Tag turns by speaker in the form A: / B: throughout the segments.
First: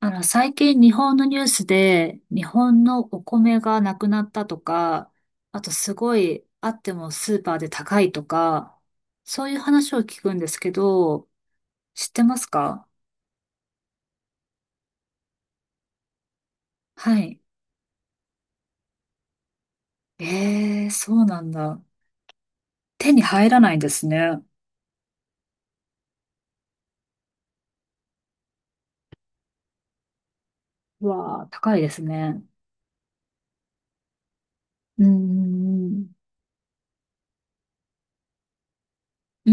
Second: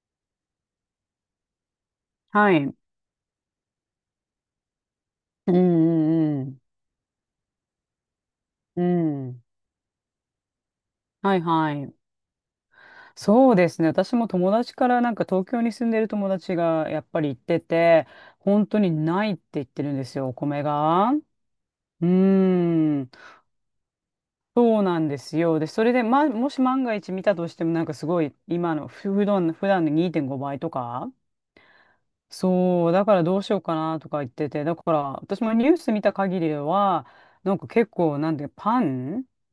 A: 最近日本のニュースで、日
B: はい。
A: 本のお米がなくなったとか、
B: う
A: あとすご
B: ん
A: い、
B: うん
A: あってもスーパーで高いとか、
B: うん。うん。
A: そういう話を聞くんですけど、
B: はいはい。
A: 知ってますか？
B: そうですね。私も友達からなんか東京に住んでる友達がやっ
A: は
B: ぱり言っ
A: い。
B: てて、本当にないって言ってるんですよ、お米
A: ええ、
B: が。
A: そ
B: う
A: うなんだ。
B: ーん。
A: 手に入らないんですね。
B: そうなんですよ。で、それで、ま、もし万が一見たとしてもなんかすごい今のふ普段、普段の2.5倍と
A: う
B: か。
A: わあ、高いですね。
B: そう、だからどうしようかなとか言ってて、だから
A: うー
B: 私もニュース見
A: ん。
B: た限りでは、なんか結構なんでパン
A: うー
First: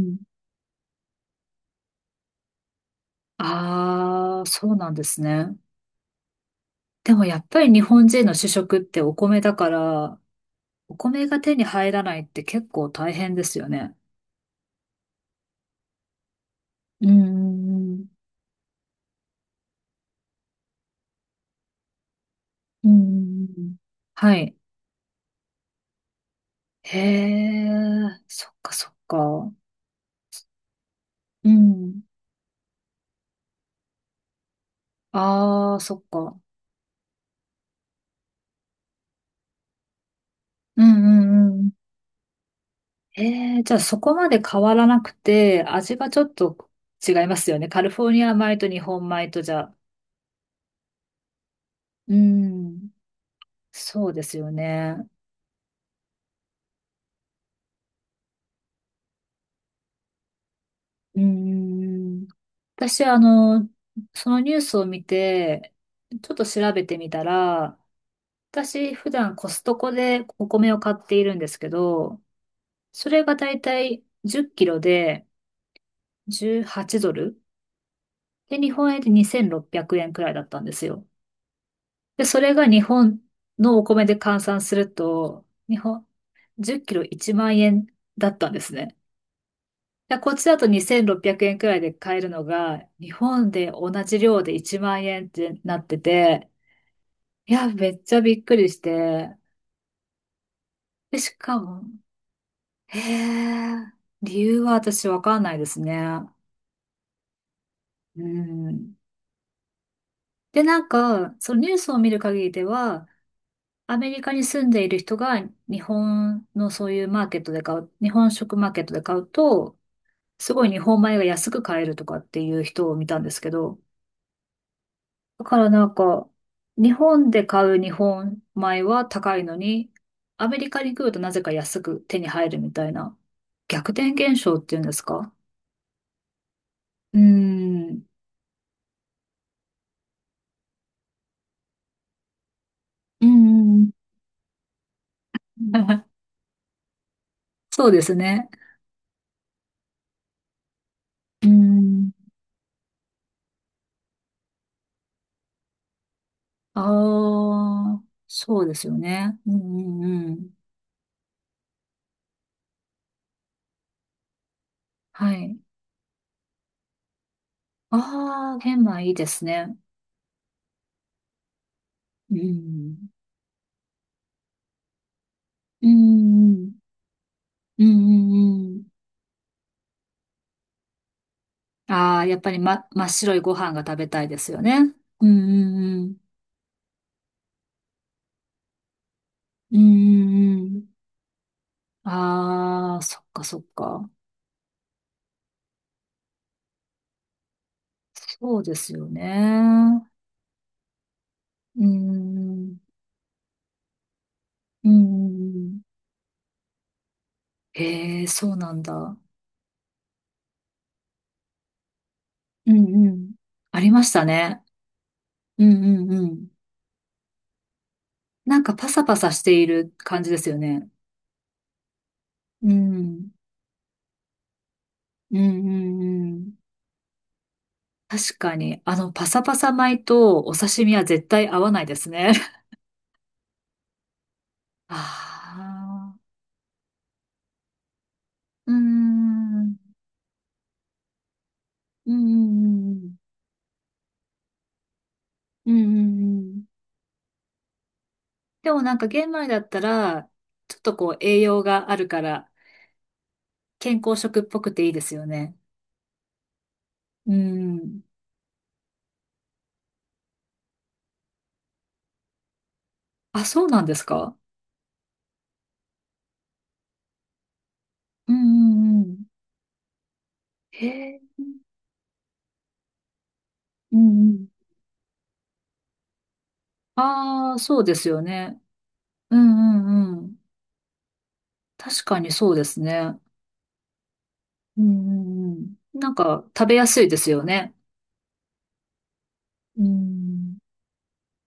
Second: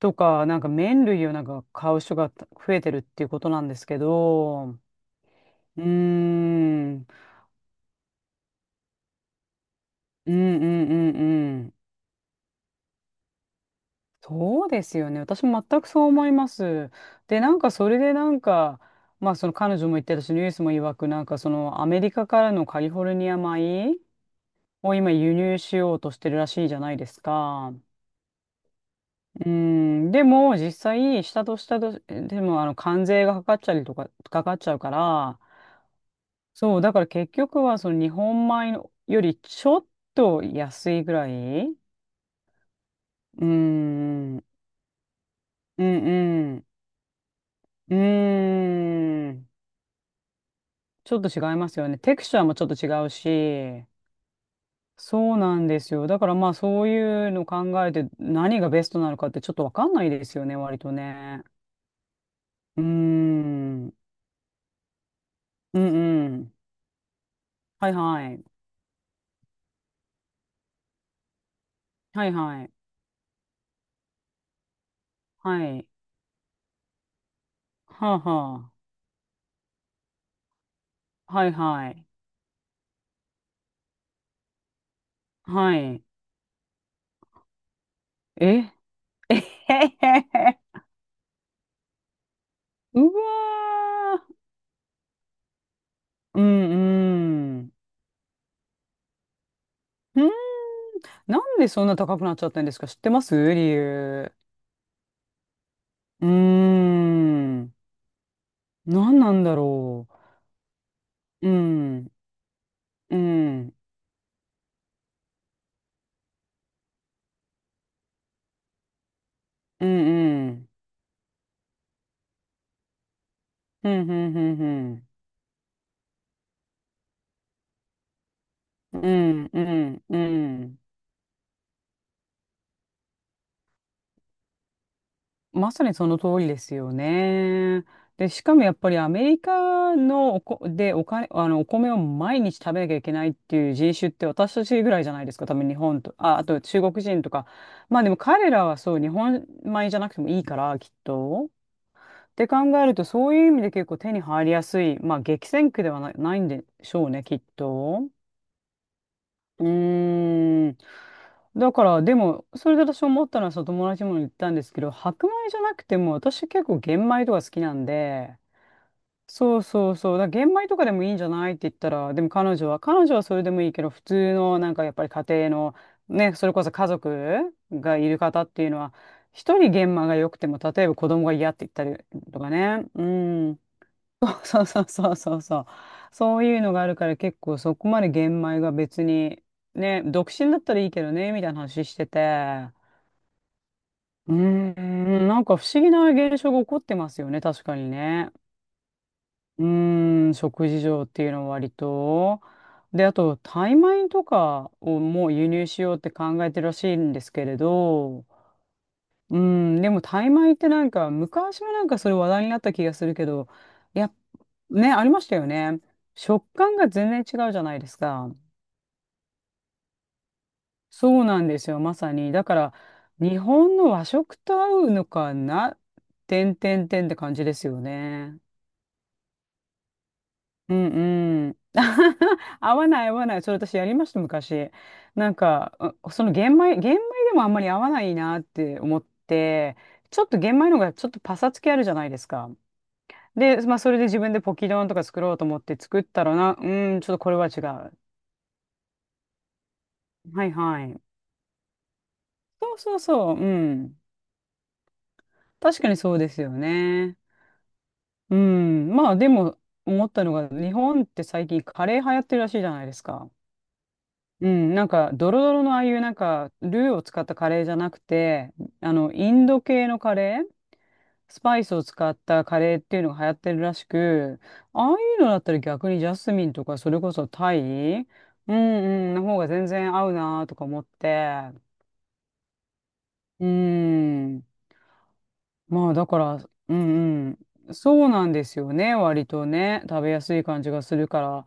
B: とか、なんか麺類をなんか買う人が増えてるっていうことなんですけ
A: ああ、
B: ど、
A: そう
B: う
A: なんですね。
B: ーん、うん
A: でもやっぱり日本人の主食ってお米だから、
B: うんう
A: お
B: ん
A: 米が
B: う
A: 手に
B: ん。
A: 入らないって結構大変ですよね。
B: そうですよね。私も全くそう思います。
A: う
B: で、なんかそれ
A: ん、
B: でなんか、まあその彼女も言ってたし、ニュースも曰く、なんかそのアメリカからのカ
A: う
B: リフォルニア
A: ん、
B: 米
A: はい。
B: を今輸入しようとしてるらしいじゃない
A: へ
B: ですか。
A: え、そっかそっ
B: う
A: か。
B: ん、でも実際、下
A: う
B: と下と、
A: ん、
B: でもあの関税がかかっちゃりとか、かかっちゃうから、
A: ああ、そっか。
B: そう、だから結局はその日本米のよりちょっと
A: うん、
B: 安いぐ
A: う
B: らい。
A: んうん、
B: うーん、
A: ええ、じゃあそこま
B: う
A: で
B: ん
A: 変わらなくて、
B: う
A: 味がちょっ
B: ん、
A: と違いますよね。カリ
B: う
A: フォルニア米と日本米
B: ー
A: と
B: ん。
A: じゃ、
B: ちょっと違いますよね。
A: う
B: テクスチャーもちょっと違
A: ん、
B: うし。
A: そうですよね。
B: そうなんですよ。だからまあそういうの考えて何がベストなのかってちょっとわかんないですよね、割と
A: う
B: ね。
A: ん、
B: うー
A: 私、
B: ん、うん
A: そのニュースを見て、
B: う
A: ちょっと
B: ん。
A: 調べてみたら、
B: はいはい。
A: 私、普段コストコでお米を買っているんですけど、
B: はいはい。
A: それがだいたい10キロで
B: はい。
A: 18ドル。
B: はあ
A: で、日
B: は
A: 本円で2600円くえんくらいだったんですよ。
B: あ。はいはい。
A: で、それが日本のお米で換算すると、
B: は
A: 日
B: い。
A: 本、10キロ1万円だったんで
B: え
A: すね。
B: えへへ
A: で
B: へ
A: こっちだ
B: へ
A: と 2600円くえんくらいで買えるのが、
B: う
A: 日本で同
B: わ
A: じ
B: ー。
A: 量で1万円ってなって
B: う
A: て、
B: ん
A: い
B: う
A: や、
B: ん。
A: めっちゃびっくりして、
B: うん。
A: で、し
B: なん
A: か
B: でそ
A: も、
B: んな高くなっちゃったんですか？知
A: へ
B: ってます？理
A: え、
B: 由。
A: 理由は私わかんないです
B: う
A: ね。
B: ーん。
A: うん。
B: なんなんだろ
A: で、なんか、
B: う。う
A: そのニュースを見
B: ん。
A: る限りでは、
B: うん。
A: アメリカに住んでいる人が日本のそういうマーケットで買う、日本食マーケットで買うと、
B: うんう
A: すご
B: ん。
A: い日本米が安く買えるとかっていう人を見たんですけど、
B: うんうんうんうん。
A: だからなんか、日本で買う日本米
B: う
A: は高い
B: ん
A: の
B: う
A: に、
B: んう
A: アメリ
B: ん。
A: カに来るとなぜか安く手に入るみたいな、逆転現象っていうんですか？
B: まさにその通りですよ
A: う
B: ね。
A: ん。
B: で、しかもやっぱりアメリカのおこ、でお金、あの、お米を毎日食べなきゃいけな
A: うん
B: いっ
A: う
B: ていう
A: んうん
B: 人種って私たちぐらいじゃないですか。多分日本と、あ、あと中国人とか。
A: そう
B: ま
A: で
B: あで
A: す
B: も
A: ね。
B: 彼らはそう、日本米じゃなくてもいいから、きっ
A: う
B: と。
A: ん。
B: って考えると、そういう意味で結構手に入りやすい。まあ激戦区ではな、ないんでしょうね、きっ
A: ああ、
B: と。
A: そうですよね。う
B: う
A: んうんうん。
B: ーん。だから、でも、それで私思ったのは、その友達にも言ったんですけど、白
A: は
B: 米じ
A: い。
B: ゃなくても、私結構玄米とか好きなんで、
A: ああ、玄米いいです
B: そう
A: ね。
B: そうそう、だから玄米とかでもいいんじゃないって言ったら、でも
A: う
B: 彼女は、
A: ん。
B: 彼女はそれでもいいけど、普通のなんかやっぱり家庭の、
A: う
B: ね、それ
A: んう
B: こ
A: ん。
B: そ家族
A: うん
B: がいる方ってい
A: う
B: う
A: んう
B: の
A: ん。
B: は、一人玄米が良くても、例えば子供が嫌って言ったり
A: ああ、やっ
B: と
A: ぱ
B: か
A: り、
B: ね、
A: ま、
B: う
A: 真っ白いご
B: ん。
A: 飯が食べたいで すよ
B: そうそう
A: ね。
B: そう
A: う
B: そうそう。
A: んうん
B: そういうのがあるから結構そこまで玄米が別に、
A: うん。う
B: ね、独身
A: ん
B: だった
A: う
B: らいい
A: ん
B: けどね、みたいな話して
A: うん。
B: て。
A: ああ、そっかそっか。
B: うーん、なんか不思議な現象が起こってますよね、確かにね。
A: そうですよ
B: う
A: ね。
B: ーん、食事上っていうのは割
A: う
B: と。
A: ん。
B: で、あと、タイ米とか
A: うんう
B: をもう輸
A: んう
B: 入
A: ん。
B: しようって考えてるらしいんですけれ
A: え
B: ど、
A: え、そうなんだ。
B: うん、でもタイ米ってなんか昔もなんかそれ話題になっ
A: う
B: た気がす
A: んう
B: るけ
A: ん。
B: ど、
A: あり
B: い
A: まし
B: や、
A: たね。
B: ね、ありましたよ
A: うん
B: ね。
A: うんう
B: 食
A: ん。
B: 感が全然違うじゃないですか。
A: なんかパサパサしている感じですよね。
B: そうなんですよ、まさに。だか
A: う
B: ら
A: ん。
B: 日本の和食と合うのか
A: うんう
B: な、
A: んう
B: て
A: ん。
B: んてんてんって感じですよ
A: 確
B: ね。
A: かに、パサパサ米とお
B: う
A: 刺
B: ん
A: 身は絶対
B: うん。
A: 合わないですね。
B: 合わない合わない。それ私やりました、昔。なん
A: あ
B: か、うそ
A: あ。
B: の玄米でもあんまり合わないなっ
A: うー
B: て思って、
A: ん。
B: ちょっと玄米の方がちょっとパサつきあるじゃない
A: う
B: ですか。
A: んうん
B: で、まあ、それで自分でポキ丼とか作ろうと思っ
A: うん
B: て
A: うん。うん
B: 作った
A: う
B: ら
A: ん
B: な、
A: う
B: う
A: ん。
B: ーん、ちょっとこれは違う。は
A: でもなんか玄米だったら、
B: い
A: ちょっ
B: は
A: と
B: い。
A: こう栄養があるから、
B: そうそうそう、う
A: 健
B: ん。
A: 康食っぽくていいですよね。
B: 確かにそうですよね。
A: うん。
B: うん。まあ、でも、思ったのが、日本って最近カレー流行ってるらしいじゃないですか。
A: あ、そうなんですか？
B: うん、なんか、ドロドロのああいう、なんか、ルーを使ったカレーじゃなく
A: うん
B: て、あ
A: うんう
B: の、
A: ん。
B: インド系のカレー
A: へ
B: ス
A: え。
B: パイスを使ったカレーっていうのが流行ってるらし
A: うんう
B: く、
A: ん。
B: ああいうのだったら逆にジャスミンとかそれこそタ
A: ああ、
B: イ、
A: そうで
B: う
A: すよ
B: んう
A: ね。
B: ん、の
A: う
B: 方が全
A: ん
B: 然合
A: う
B: う
A: んうん。
B: なーとか思って、
A: 確かにそうですね。
B: うん、
A: うんうんうん。
B: まあだ
A: なん
B: から、
A: か食べ
B: う
A: やすいです
B: ん
A: よ
B: う
A: ね。
B: ん、そうなんですよね、割と
A: う
B: ね、食べやすい
A: ん。
B: 感じがするから、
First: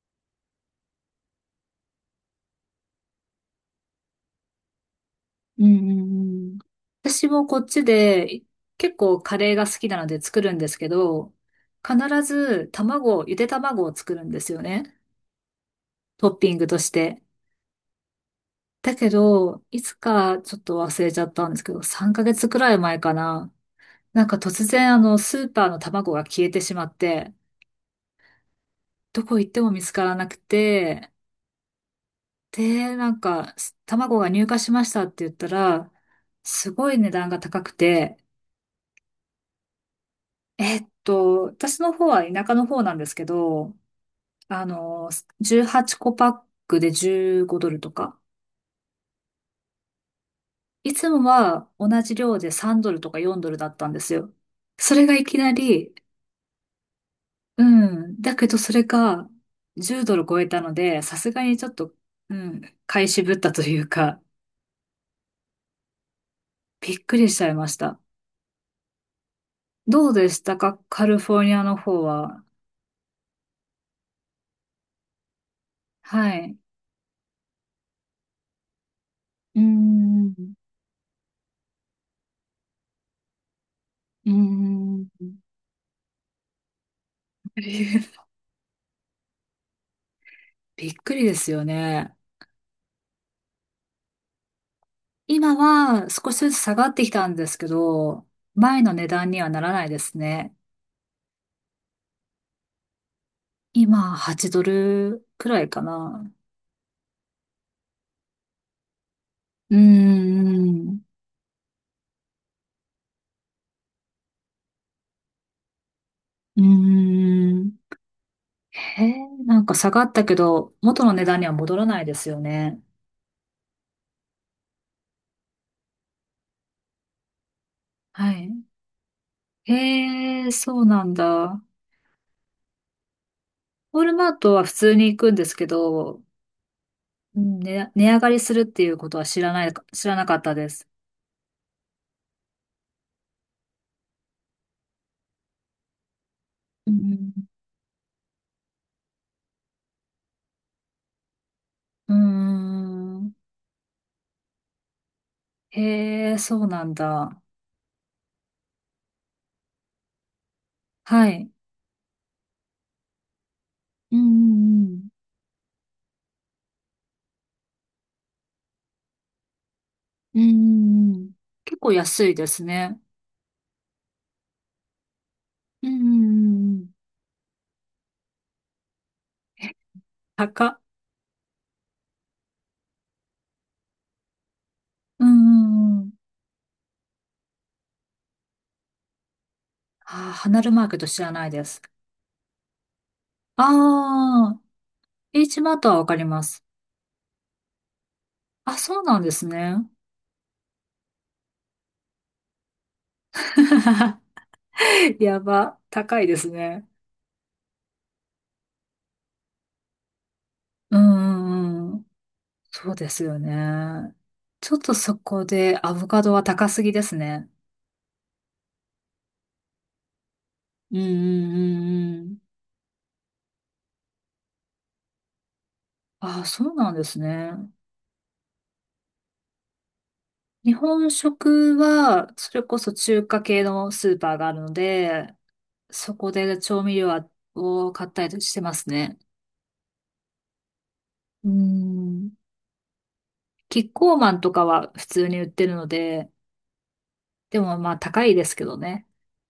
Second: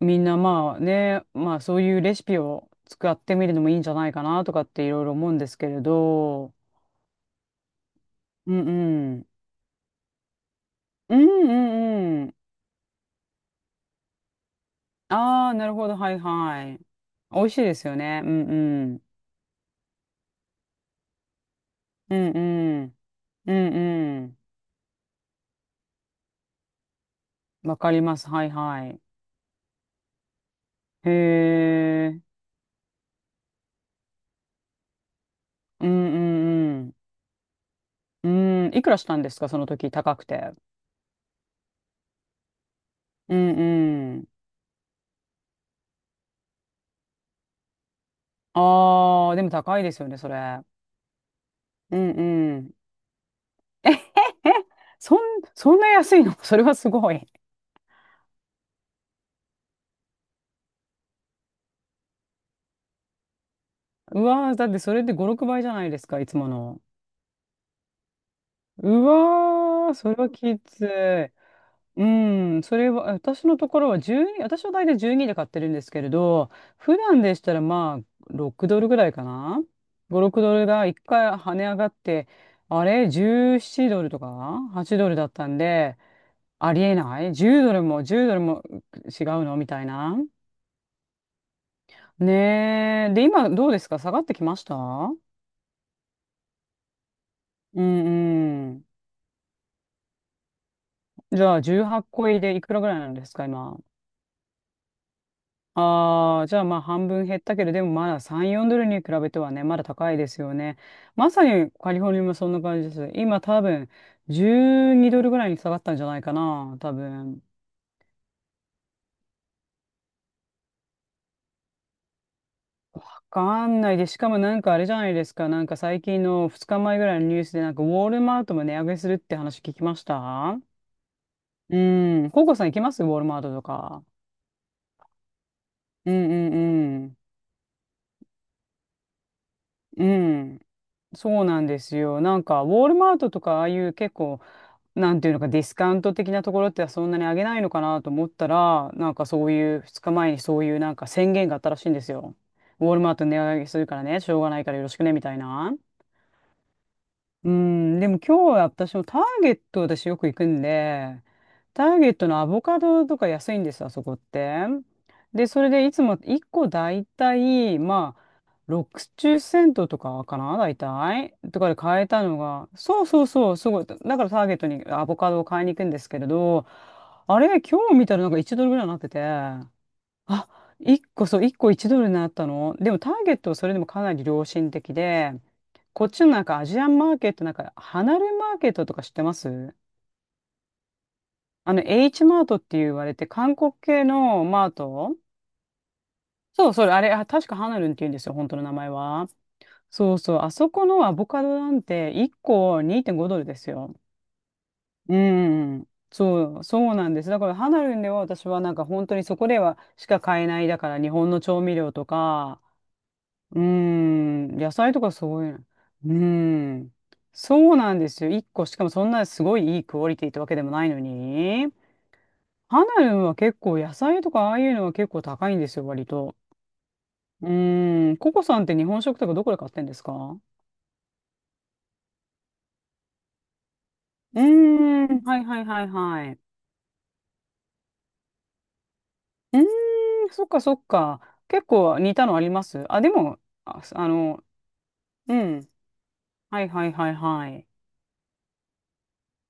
B: みんなまあね、まあそういうレシピを使ってみるのもいいんじゃないかなとかっていろいろ思うんです
A: う
B: け
A: ん
B: れ
A: うんう
B: ど、
A: ん。私もこっちで
B: うん
A: 結
B: う
A: 構
B: ん、
A: カレーが好きなので作るんですけ
B: うん
A: ど、
B: う
A: 必
B: んうん。
A: ず卵、ゆで卵を作るんですよね。
B: ああ、なるほど。はい
A: トッピン
B: は
A: グと
B: い。
A: して。
B: 美味しいですよね。うんう
A: だ
B: ん。
A: けど、いつかちょっと忘れちゃったんですけど、3
B: うん
A: ヶ月くらい
B: う
A: 前
B: ん。
A: かな。
B: う
A: な
B: ん
A: んか
B: う
A: 突然あのスーパーの卵が消えてしまって、
B: ん。わかります。はいはい。
A: どこ行っても見つからなくて、
B: へえ。
A: で、なんか、卵が入荷しましたって言った
B: う
A: ら、す
B: んう
A: ご
B: ん
A: い値段が高くて、
B: うん。うん。いくらしたんですかその時、高くて。
A: 私の方は田舎の方なんですけ
B: うん
A: ど、
B: うん。
A: あの、18個パックで15ドルとか、
B: ああ、でも高いですよね、それ。
A: いつもは同
B: うん
A: じ量で
B: うん。
A: 3ドルとか4ドルだっ た
B: え
A: ん
B: へ
A: で
B: へ。
A: すよ。それ
B: そ
A: が
B: ん、
A: いきな
B: そんな
A: り、
B: 安いの？ それはすごい。
A: うん、だけどそれが10ドル超えたので、さすがにちょっと、うん、買い渋ったというか、
B: うわー、だってそれで5、6倍じゃないですか、いつもの。
A: びっくりしちゃいました。
B: うわー、
A: ど
B: そ
A: う
B: れ
A: で
B: は
A: した
B: き
A: か
B: つ
A: カリ
B: い。
A: フォルニアの方
B: う
A: は？
B: ん、それは、私のところは12、私は大体12で買ってるんですけれ
A: は
B: ど、
A: い。
B: 普段でしたらまあ6ドルぐらいか
A: う
B: な。
A: ー
B: 5、6
A: ん。
B: ドルが1回跳ね上がって、あれ、17ドルとか
A: う
B: 8
A: ー
B: ドルだっ
A: ん。
B: たんで、ありえない？ 10 ドルも10 ドルも違うのみたいな。
A: びっくりですよね。
B: ねえ。で、今どうですか？下がってきました？う
A: 今は少しずつ下がってきたんですけ
B: ん
A: ど、
B: う
A: 前
B: ん。
A: の値段にはならないですね。
B: じゃあ18個入りでいくらぐらいなんですか今？
A: 今、8ドルくらいかな。
B: ああ、じゃあまあ半分減ったけど、でもまだ3、4ドルに比べてはね、
A: うー
B: まだ高いですよね。
A: ん。
B: まさにカリフォルニアもそんな感じです。今多分12ドルぐらいに下がったんじゃないか
A: うー
B: な、多分。
A: ん。へえ、なんか下がったけど、元の値段には戻らないですよね。
B: わかんないで、しかもなんかあれじゃないですか、なんか最近の2日前ぐらいのニュースでなんかウォール
A: は
B: マー
A: い。
B: トも値上げするって話聞きまし
A: へえ、
B: た。
A: そうなんだ。
B: うん。ココさん行きます？ウォールマートと
A: ウォー
B: か。
A: ルマートは普通に行くんですけ
B: うん
A: ど、
B: うんうん。
A: うん、ね、値上がりするっていうことは
B: う
A: 知らなかった
B: ん。
A: です。
B: そうなんですよ。なんか、ウォールマートとか、ああいう結構、なんていうのか、ディスカウント的なところって
A: う
B: そんなに
A: ん
B: 上げないのかなと思ったら、なんかそういう2日前にそういうなんか宣言があったらしいんです
A: う
B: よ。ウォルマー
A: んうー
B: ト
A: ん。
B: 値上げするからね、しょうがないからよろしくね、みたいな。
A: へえ、そうなんだ。
B: うん、でも今日は私もターゲット私よく行くんで、
A: はい。
B: ターゲットのアボカドとか安いんですよ、あそこ
A: う
B: って。
A: ん。
B: で、それでいつも1個だいたい、まあ、60セントとか
A: う
B: か
A: んう
B: な大
A: んうん。
B: 体とかで
A: 結構
B: 買えた
A: 安い
B: の
A: です
B: が、
A: ね。
B: そうそうそう、すごい。だからターゲットにアボカドを買いに行く
A: う
B: んで
A: んう
B: すけれど、
A: んうん
B: あれ、今日見たらなんか1ドルぐらいになってて、
A: え
B: あ、
A: 高っ。
B: 1個そう、1個1ドルになったの。でもターゲットはそれでもかなり良心的
A: うん
B: で、
A: うんう
B: こ
A: ん。
B: っちのなんかアジアンマーケット、なんか離れマーケットとか知ってます？
A: ああ、離るマーケット知らないで
B: あ
A: す。
B: の、H マートって言われて、韓国系の
A: ああ、
B: マート。
A: H マートはわかります。
B: そう、それ、あれ、あ確かハナルンって言うんですよ、本当の名
A: あ、
B: 前
A: そうなん
B: は。
A: ですね。
B: そうそう、あそこのアボカドなんて1個2.5ドルですよ。う
A: やば。
B: ん。
A: 高いです
B: そう、
A: ね。
B: そうなんです。だからハナルんでは私はなんか本当にそこではしか買えない。だか
A: う
B: ら日本の調味
A: ん
B: 料
A: うん
B: とか、
A: そうですよ
B: うー
A: ね。
B: ん、
A: ち
B: 野
A: ょっ
B: 菜
A: と
B: とか
A: そ
B: そ
A: こ
B: ういうの。
A: でアボ
B: うー
A: カドは高すぎ
B: ん、
A: ですね。
B: そうなんですよ。1個しかもそんなすごいいいクオリティってわけでもない
A: うん
B: の
A: うんう
B: に。
A: んうん
B: ハナルンは結構野菜とかああいうのは結構高いんですよ、割と。
A: ああ、そうなんです
B: う
A: ね。
B: ーん、ココさんって日本食とかどこで買ってんですか？
A: 日本食は、それこそ中華系のスーパー
B: うー
A: があるの
B: ん。
A: で、
B: はいはいはい
A: そ
B: は
A: こ
B: い。
A: で調味料を買ったりしてますね。
B: うーん、そっかそっか。
A: う
B: 結構似た
A: ん。
B: のあります？あ、でも、
A: キ
B: あ、
A: ッ
B: あ
A: コーマン
B: の、
A: とかは普通
B: う
A: に売って
B: ん。
A: るので、
B: はいはいはいは
A: で
B: い。
A: もまあ高いですけどね。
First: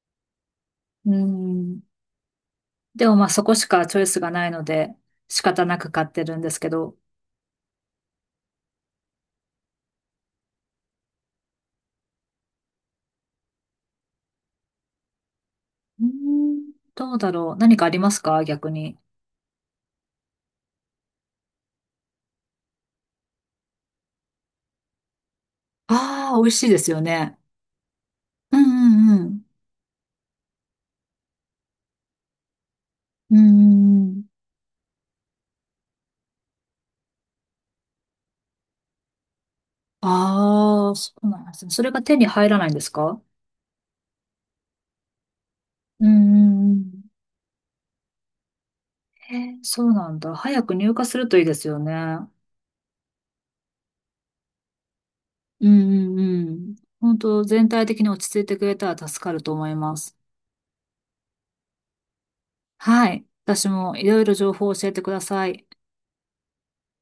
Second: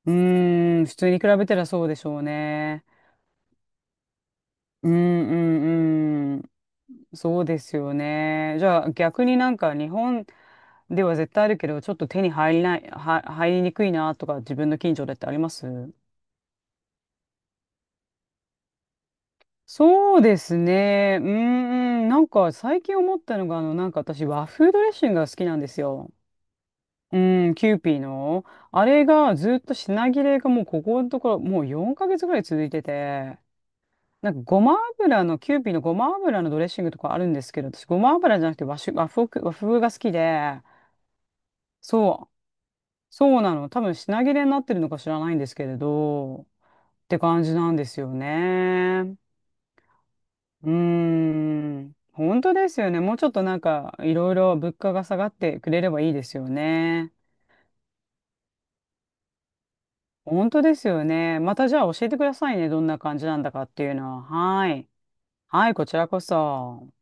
B: うーん、普通
A: う
B: に比べたら
A: ん。
B: そうでしょうね。
A: でもまあそこしかチョイスがないの
B: うん
A: で、仕方な
B: う
A: く買って
B: ん
A: る
B: う
A: ん
B: ん。
A: ですけど。
B: そうですよね。じゃあ逆になんか日本では絶対あるけど、ちょっと手に入りにくいなとか自分の近所でってあります？
A: うーんどうだろう。何かありますか逆に？
B: そうですね。うーん、なんか最近思ったのが、あの、なんか私和風ドレッシングが好きなんですよ。
A: ああ、美味しいですよね。
B: うん、キューピーの。
A: うん
B: あれ
A: うんう
B: が
A: ん。
B: ずっと品切れがもうここのところもう4ヶ月ぐらい続いて
A: うん
B: て、
A: うんうん。
B: なんかごま油の、キューピーのごま油のドレッシングとかあるんですけど、私ごま油じゃなくて和風が好きで、
A: ああ、そうなんですね。それが手に
B: そう、
A: 入らないんですか？
B: そうなの。多分品切れになってるのか知らないんですけれ
A: うんう
B: ど、っ
A: んうん。
B: て感じなんですよね。
A: へえ、そうなんだ。早
B: うー
A: く入荷するといいですよね。
B: ん、本当ですよね。もうちょっとなんかいろいろ物価が下がって
A: う
B: くれればいい
A: んうん
B: ですよ
A: うん。
B: ね。
A: 本当全体的に落ち着いてくれたら助かると思います。
B: 本当ですよね。またじゃあ教えてくださいね。どんな
A: は
B: 感
A: い。
B: じなんだか
A: 私
B: っていう
A: もいろ
B: のは。
A: いろ情報
B: は
A: を教
B: い。
A: えてください。
B: はい、こちらこそ。